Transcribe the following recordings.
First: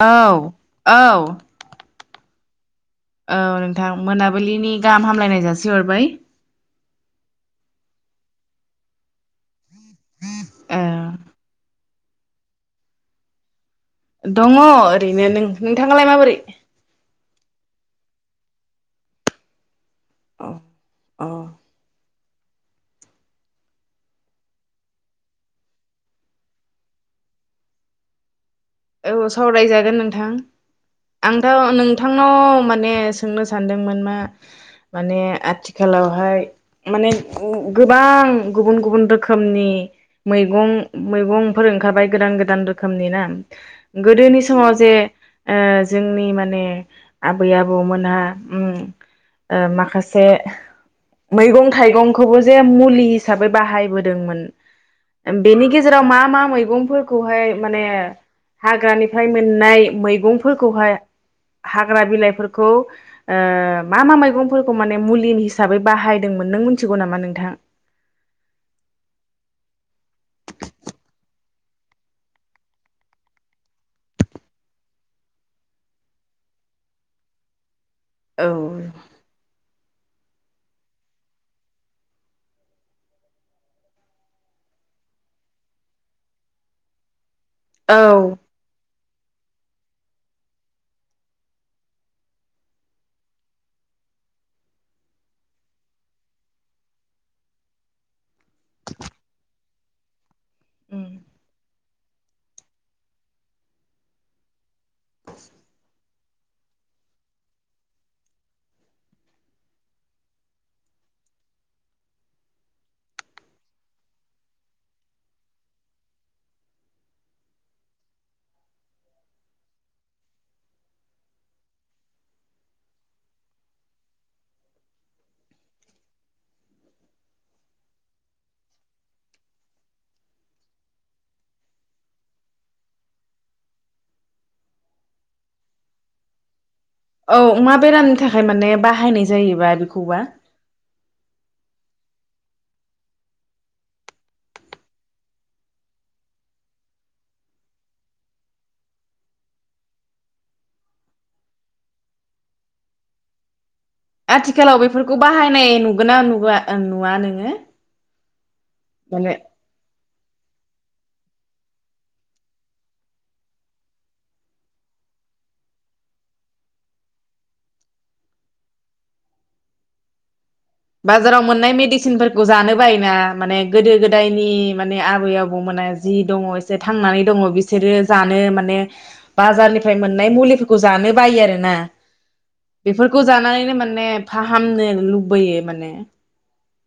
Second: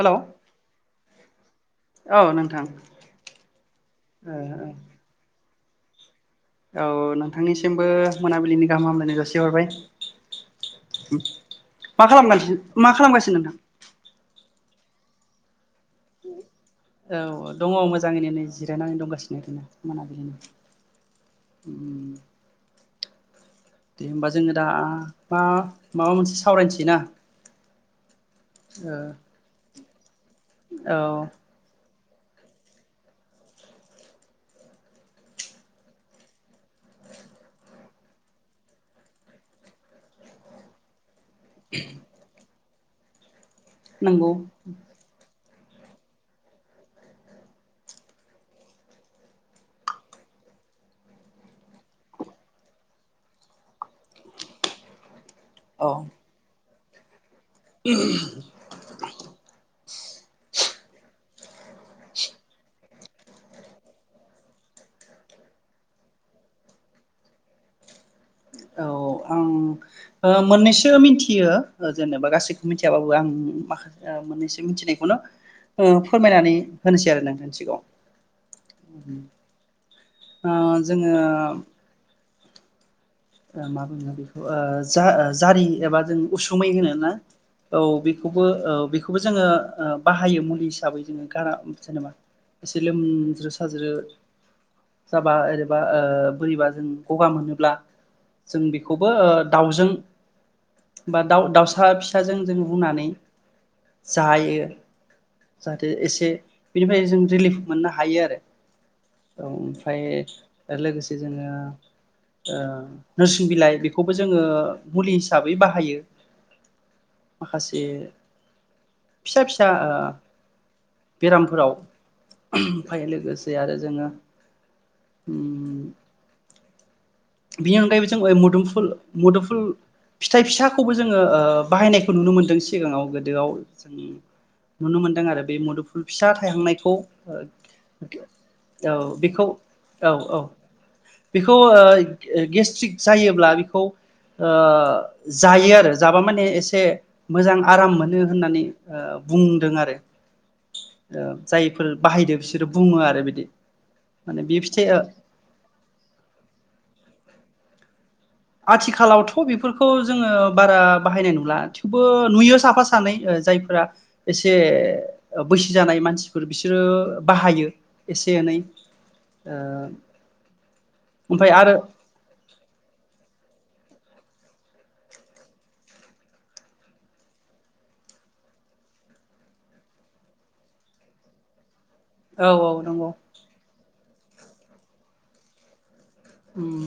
Hello औ औ औ नोंथां औ नोंथां मोनाबिलिनि गाहाम हामलायनाय जास सिहरबाय औ नोंथांनिसिमबो मोनाबिलिनि गाहाम हामलायनाय जासिहरबाय ओ [inaudible] मा खालामगासिनो मा खालामगासिनो नोंथां? दङ ओरैनो नों नोंथाङालाय माबोरै? औ दङ मोजाङैनो नै जिरायनानै दंगासिनो आरोना अ मोनाबिलिनि अ उम उम दे होमबा जोङो दा मा माबा मोनसे सावरायनसै ना औ सावराय जा गोन नोंथां औ आंथाव नों नोंथांनाव माने सोंनो सानदों मैगंफोर ओंखारबाय गोदान गोदान दो रोखोमनि ना नंगौ गोदोनि समाव जे ओ जोंनि माने आबै आबौमोनहा उम ओ माखासे मैगं थाइगंखौबो जे मुलि हिसाबै बाहायबोदोंमोन। बेनि औ गेजेराव मा मा मैगं फोरखौहाय [inaudible] हाग्रानिफ्राय मोननाय नाय मैंगंफोरखौहाय हाग्रा बिलाइफोरखौ ओ मा मा मैगंफोरखौ माने मुलि हिसाबै बाहायदोंमोन नों मिन्थिगौ नामा नोंथां? औ आं ओ मोननैसो मिथियो। ओ जेनेबा गासैखौबो मिथियाबाबो आं माखासे आ मोननैसो मिथिनायखौनो ओ फोरमायनानै होनोसै आरो नोंथांनि सिगांआव औ ओ जोङो ओ मा बुङो बेखौ ओ जा जारि एबा जों उसुमै होनो ना? औ बेखौबो औ बेख खौबो ओ जोङो बाहायो मुलि हिसाबै जोङो गारा जेनेबा एसे लोमज्रो साज्रो जाबा एरैबा बोरैबा जों गगा मोनोब्ला जों बेखौबो ओ दाउजों बा दाउ दाउसा फिस फिसा जोंजों रुनानै जायो जाहाथे एसे बेनिफ्राय जों रिलिफ मोननो हायो आरो ओमफ्राय लोगोसे जोङो ओ नोरसिं बिलाइ बेखौबो जोङो मुलि हिसाबै बाहायो माखासे फिसा फिसा ओ बेरामफोराव ओमफ्राय लोगोसे आरो जोङो उम बिनि अनगायैबो जों मोदुमफुल मुदुफुल फिथाइ फिसाखौबो जोङो ओ बाहायनायखौ नुनो मोनदों सिगाङाव गोदोआव जों नुनो मोनदों आरो बे मुदुफुल फिसा थायहांनायखौ ओ औ अमा बेरामनि थाखाय माने औ बाहायनाय बेखौ जायोबा औ बेखौबा बेखौ ओइ ओ गेस्ट्रिक जायोब्ला बेखौ ओ जायो आरो जाबा माने एसे मोजां आराम मोनो होननानै ओ बुंदों आरो ओ जायफोर बाहायदो बिसोरो बुङो आरो बिदि माने बे आथिखालाव फिथाइया बेफोरखौ बाहायनाय नुगोना नुवा नुवा नों हो आथिखालावथ' बेफोरखौ जोङो बारा बाहायनाय नुला थेवबो नुयो साफा सानै ओ जायफोरा एसे बैसो जानाय मानसिफोर बिसोरो बाहायो एसे एनै ओ बाजाराव ओमफ्राय मोननाय आरो मेडिसिनफोरखौ जानो बायो ना? माने गोदो गोदायनि माने आबै आबौमोना जि दङ एसे थांनानै दङ बिसोरो जानो माने बाजारनिफ्राय मोननाय मुलिफोरखौ जानो बायो आरो ना औ औ नंगौ बेफोरखौ जानानैनो माने फाहामनो लुबैयो। माने ओं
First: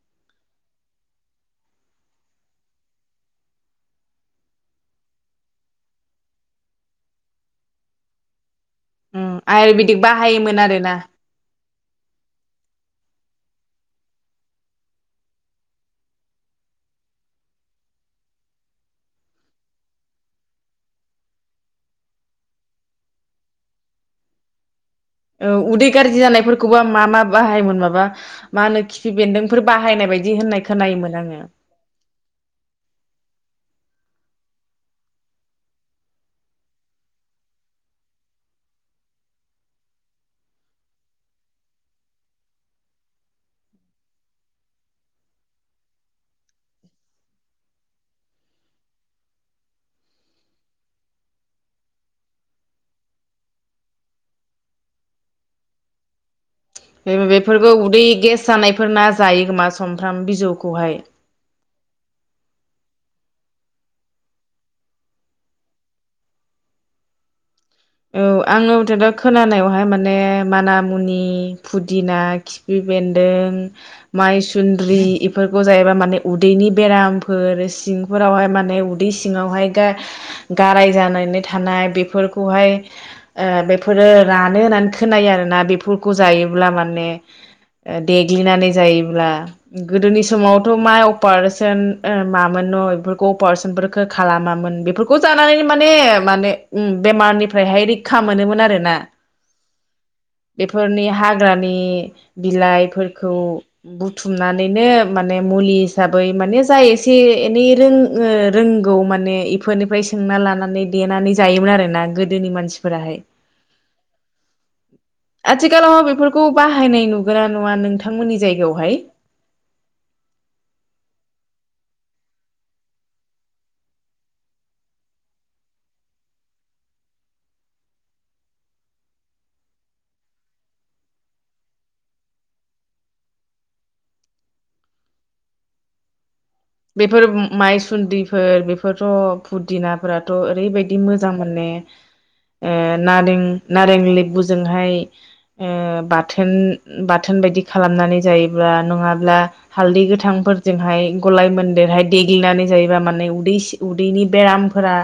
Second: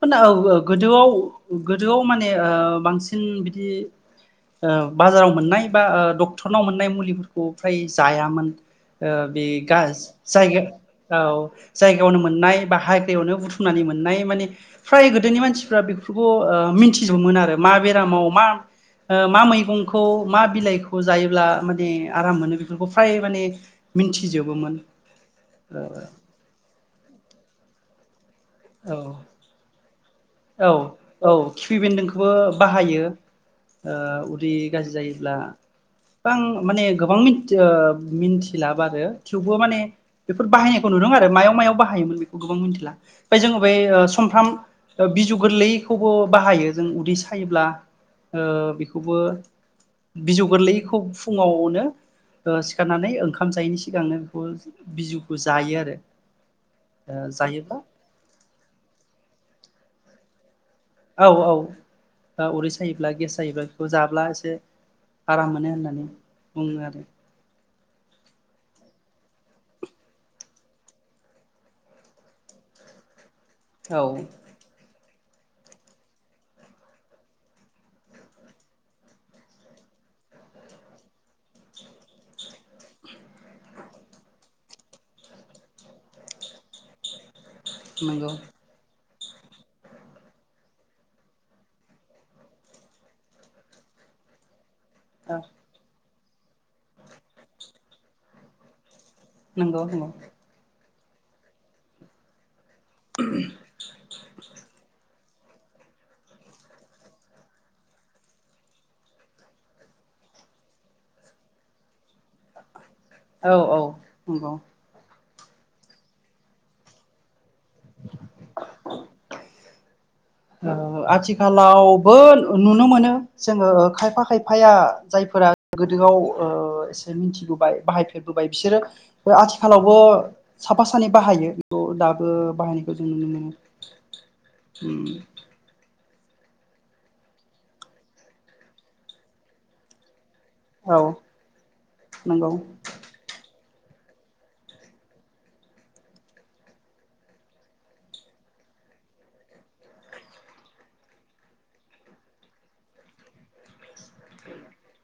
फोना औ औ गोदोआव गोदोआव माने ओ बांसिन बिदि ओ बाजाराव मोननाय बा ओ डक्टरनाव मोननाय मुलिफोरखौ फ्राय जायामोन ओ उम बे गाज आयुरवेदिक बाहायोमोन जायगा आरोना औ जायगायावनो मोननाय बाहाय यावनो बु थुमनानै मोननाय माने फ्राय गोदोनि मानसिफ्रा बेफोरखौ ओ मिथिजोबोमोन आरो मा बेरामाव मा ओ मा मैगंखौ मा बिलाइखौ जायोब्ला माने आराम मोनो बेफोरखौ फ्राय माने मिथिजोबोमोन। औ उदै गाज्रि जानायफोरखौबो मा मा बाहायोन माबा मा होनो औ खिफि बेन्दोंफोर बाहायनाय बायदि होननाय औ खोनायोमोन औ आङो खिफि बेन्दोंखौबो बाहायो ओ उदै गाज्रि जायोब्ला बां माने गोबांथि मिथ ओ मिन्थिला बारो थेवबो माने बेफोर बाहायनायखौ नुदों आरो मायाव मायाव बाहायोमोन बेखौ गोबां मिथिला ओमफ्राय जोङो ओ समफ्राम ओ बिजौ गोरलैखौबो बाहायो जों उदै सायोब्ला ओ बेखौबो बिजौ गोरलैखौ फुङावनो ओ सिखारनानै ओंखाम जायैनि सिगांनो बेखौ बिजौखौ जायो आरो। बे ओ बेफोरबो जायोब्ला उदै गेस जानायफोरना जायो खोमा समफ्राम बिजौ औ औ बा उदै सायोब्ला गेस जायोब्ला बेखौ जाब्ला एसे आराम मोनो होननानै बुङो आरो। औ आंनि मथे थ खोनानायावहाय माने माना मुनि फुदिना खिफि बेन्दों औ माइसुन्द्रि इफोरखौ जायोबा माने उदैनि बेरामफोर सिंफोरावहाय माने उदै सिङावहाय गाराय जानानै थानाय बेफोरखौहाय ओ बेफोरो रानो होननानै खोनायो आरोना बेफोरखौ जायोब्ला माने नंगौ देग्लिनानै जायो ब्ला गोदोनि समावथ' माइ अपारेशन ओ मामोन न' बेफोरखौ अपारेशनफोरखौ खालामामोन बे फोरखौ जानानै माने माने उम बेमारनि फ्रायहाय रैखा मोनोमोन आरो ना नंगौ नंगौ फोरनि हाग्रानि बिलाइफोरखौ बुथुमनानैनो माने मुलि हिसाबै माने जाय एसे एनै रों रोंगौ माने इफोरनिफ्राय सोंना लानानै देनानै जायोमोन आरोना गो दोनि मानसि औ औ नंगौ आथिखालाव बेफोरखौ बाहायनाय नुगोना नङा नोंथांमोननि जायगायावहाय आथिखालावबो नुनो मोनो जोङो खायफा खायफाया जायफोरा गोदोआव ओ एसे मिथिबोबाय बाहायफेरबोबाय बिसोरो आथिखालावबो साफा सानै बाहायो बेयाव दाबो बाहायनायखौ जों नुनो मोनो उम बेफोर माइसुदिफोर बेफोरथ' फुदिनाफोरा थ' ओरैबायदि औ मोजां मोने नंगौ नारिं नारें लेबुजोंहाय ओ बाथोन बाथोन बायदि खालामनानै जायोब्ला नङाब्ला हालदै गोथांफोरजोंहाय गलाय मोनदेरहाय देग्लिनानै जायोबा माने उदै उदैनि बेरामफोरा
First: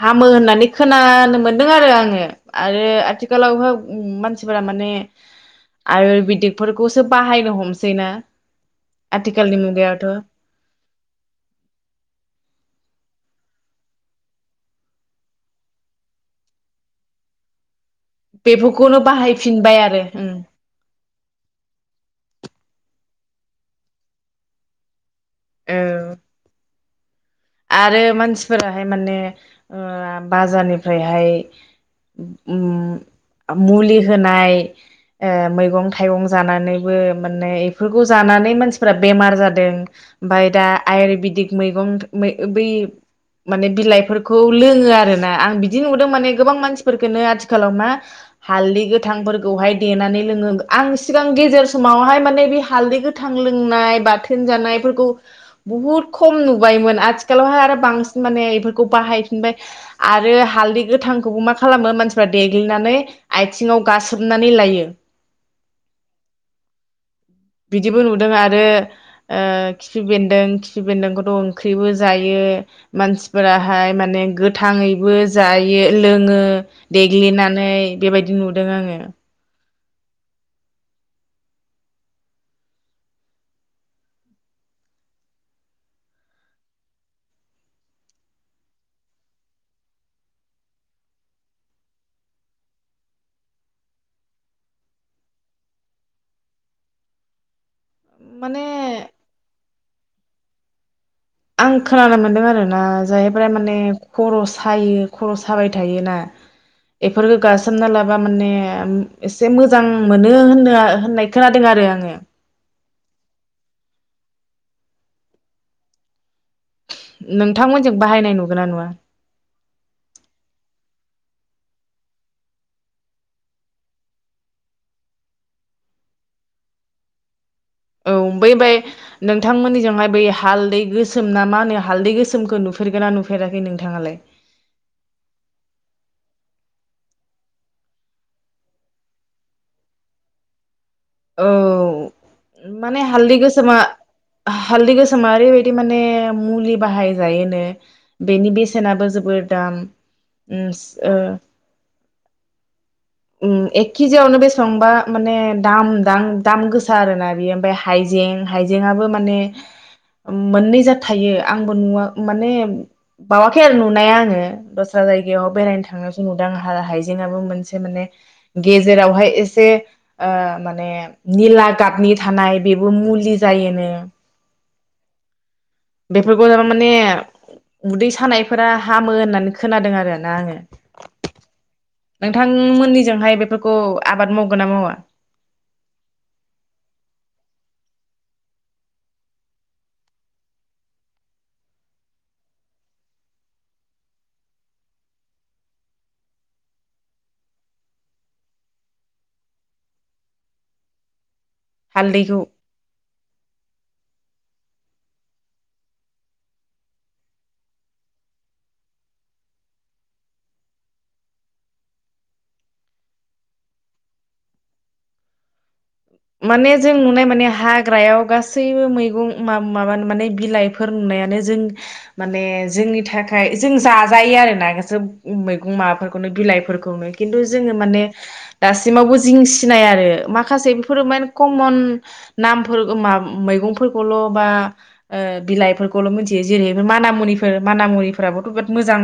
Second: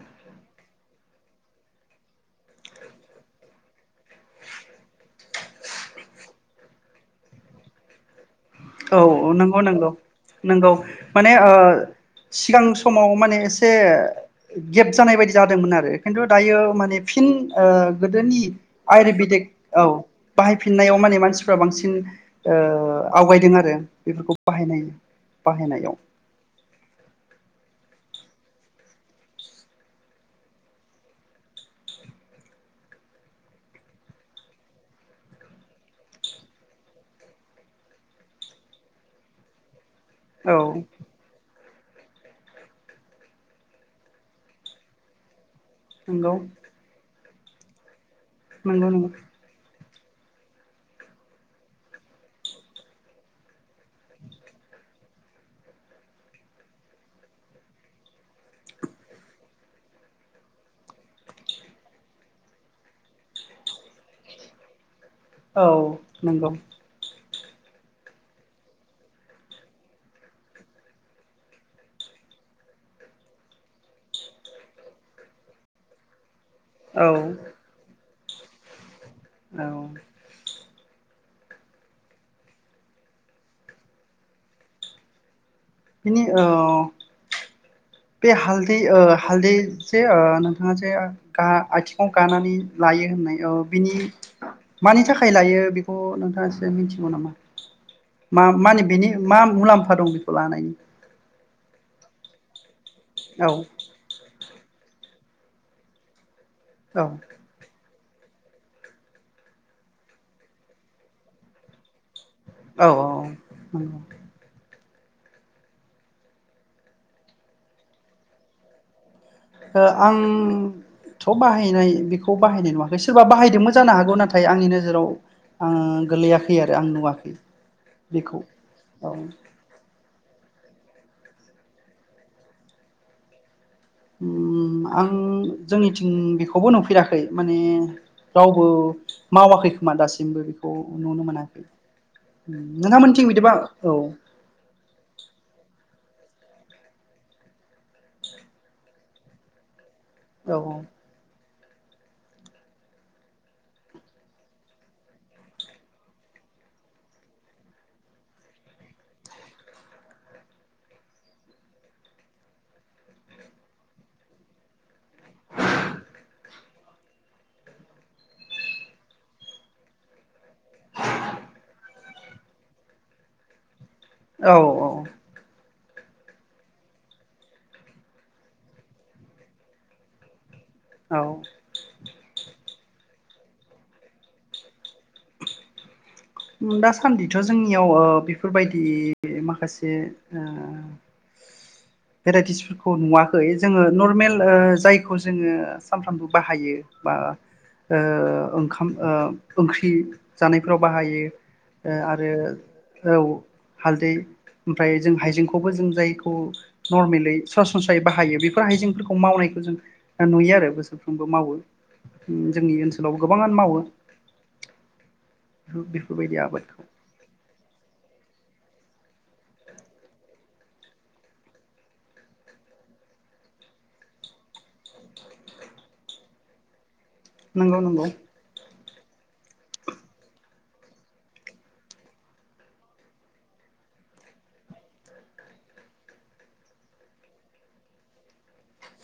हामो होननानै खोनानो मोनदों आरो आङो आरो आथिखालावहाय मानसिफोरा माने आयुरबेदिकफोरखौसो बाहायनो हमसै ना औ नंगौ नंगौ नंगौ माने अ सिगां समाव माने एसे गेब जानाय बायदि जादोंमोन आरो खिन्थु दायो माने फिन ओ गोदोनि बेफोरखौनो आयुरवेदिक बाहायफिनबाय औ आरो उम बाहायफिननायाव माने मानसिफ्रा बांसिन ओ आवगायदों आ रो बेफोरखौ बाहायनाय बाहायनायाव। औ आरो मानसिफोराहाय माने ओ बाजारनिफ्रायहाय ओम मुलि होनाय ओ मैगं थाइगं जानानैबो माने बेफोरखौ जानानै मानसिफोरा बेमार जादों। ओमफ्राय औ दा आयुरवेदिक मैगं मै बै माने बिलाइफोरखौ लोङो आरोना आं बि दि नुदों माने नंगौ गोबां मानसिफोरखोनो आथि खालाव मा हालदै नंगौ नंगौ गोथांफोरखौहाय देनानै लोङो आं सिगां गेजेर समावहाय माने बे हालैखौ गोथां लों नाय बाथोन जानायफोरखौ बहुद खम नुबायमोन। आथिखालावहाय आरो बांसिन माने बेफोरखौ बाहायफिनबाय आरो हालदै गोथांखौबो मा खालामो मानसिफ्रा देग्लिनानै आथिङाव गासोमनानै लायो। औ नंगौ। बिदिबो नुदों आरो ओ खिफि बेन्दों खिफि बेन्दोंखौथ' ओंख्रिबो जायो मानसिफोराहाय माने गोथाङैबो जायो लोङो औ देग्लिनानै बेबायदि नुदों आङो। औ। बिनि औ बे हालदै ओ हालदै जे ओ नोंथाङाजे गा आथिङाव गानानै लायो होननाय बिनि मानि थाखाय लायो बेखौ नोंथाङा एसे मिथिगौ नामा? मा माने मानि बिनि मा मुलाम्फा दं लानायनि? आं खोनानो मोन्दों आरो दा जाहैफोरा औ माने खर' सायो, खर' साबाय थायोना, औ बेफोरखौ गासोमना लाब बा माने ओम एसे मोजां मोनो होनो होननाय खोनादों आरो आङो। औ औ। नोंथांमोनजों बाहायनाय नुगोनना नुवा? ओ आं थ' बाहायनाय बेखौ बाहायनाय नुवाखै, सोरबा बाहायदोंमोन जानो हागौ। नाथाय आंनि नोजोराव आं गोलैयाखै आरो आं नुवाखै औ बेखौ बै बाय औ नोंथांमोननिजोंहाय बै हालदै गोसोम ना मा होनो? हालदै गोसोमखौ नुफेरगोना नुफेराखै नोंथाङालाय उम आं जोंनिथिं बे खौबो नुफेराखै माने रावबो मावाखै खोमा दासिमबो बेखौ नुनो औ मोनाखै माने नोंथांमोनथिं हालदै बिदिबा गोसोमा औ हालदै गोसोमा ओरैबायदि माने मुलि बाहायजायोनो बेनि बेसेनाबो जोबोर दाम। औ ओम ओ उम एकखिजेआवनो बेसेबांबा माने दाम दाम गोसा आरोना बेयो ओमफ्राय हाइजें हाइजेंआबो माने मोननै ज थायो आंबो नुव माने बावाखै आरो नुनाया आङो दस्रा जायगायाव बेरायनो थांनायसो नुदों आंहा हाइजेंबो मोनसे माने गेजेरावहाय एसे माने निला गाबनि थानाय बेबो मुलि जायोनो औ औ बेफोरखौ जाबा माने उदै सानायफोरा हामो होननानै खोनादों आरो ना आङो औ नोंथांमोननिजोंहाय बेफोरखौ आबाद मावगोन ना मावा दासान्दिथ' जोंनियाव बेफोरबायदि माखासे भेराइटिसफोरखौ नुवाखै जोङो नर्मेल जायखौ जोङो सानफ्रामबो बाहायो बा ओंखाम ओंख्रि जानायफोराव बाहायो [inaudible] आरो हालदैखौ औ हालदै ओमफ्राय जों हाइजेंखौबो जों जायखौ नरमेलि सरासनस्रायै बाहायो बेफोर हाइजेंफोरखौ मावनायखौ जों नुयो आरो बोसोरफ्रोमबो मावो जोंनि ओनसोलाव गोबाङानो मावो बेफोरबायदि माने आबादखौ जों नुनाय माने हाग्रायाव गासैबो गासैबो मैगं माब माने बिलाइफोर नुनायानो जों माने जोंनि थाखाय जों जाजायो आरोना गासो मैगं माबाफोरखौनो बिलाइफोरखौनो खिन्थु जोङो नंगौ माने नंगौ दासिम सिमावबो जिं सिनाया आरो माखासे माने कमन नामफोरखौल' मैफोरखौल' बा बिलाइफोरखौल' मिथियो जेरै माना मनिफोर माना मनिफोराबोथ' बि जोबोद मोजां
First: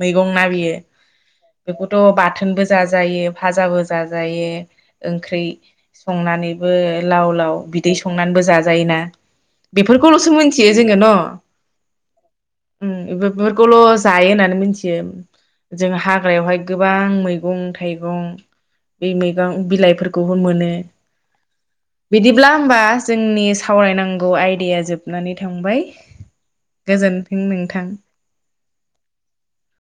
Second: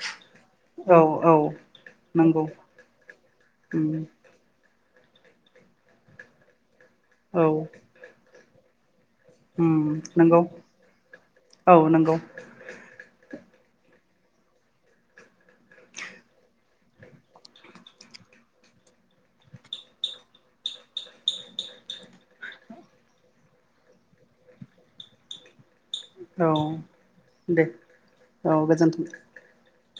मै दंना बियो औ औ बेखौथ' नंगौ बाथोनबो जाजायो औ फाजाबो जाजायो ओंख्रि संनानै बो लाव लाव बिदै संनानैबो जाजा जाजायोना बेफोरखौल'सो नंगौ मिथियो जोङो औ नंगौ न' बे बेफोरखौल' जायो होननानै मिथियो जों हाग्रायावहाय गोबां मैगं थाइगं बे मैगं बिलाइफोरखौबो मोनो बिदिब्ला होमबा जोंनि सावरायनांगौ आयदाया जोबनानै थांबाय औ गोजोनथों नोंथां जोनथों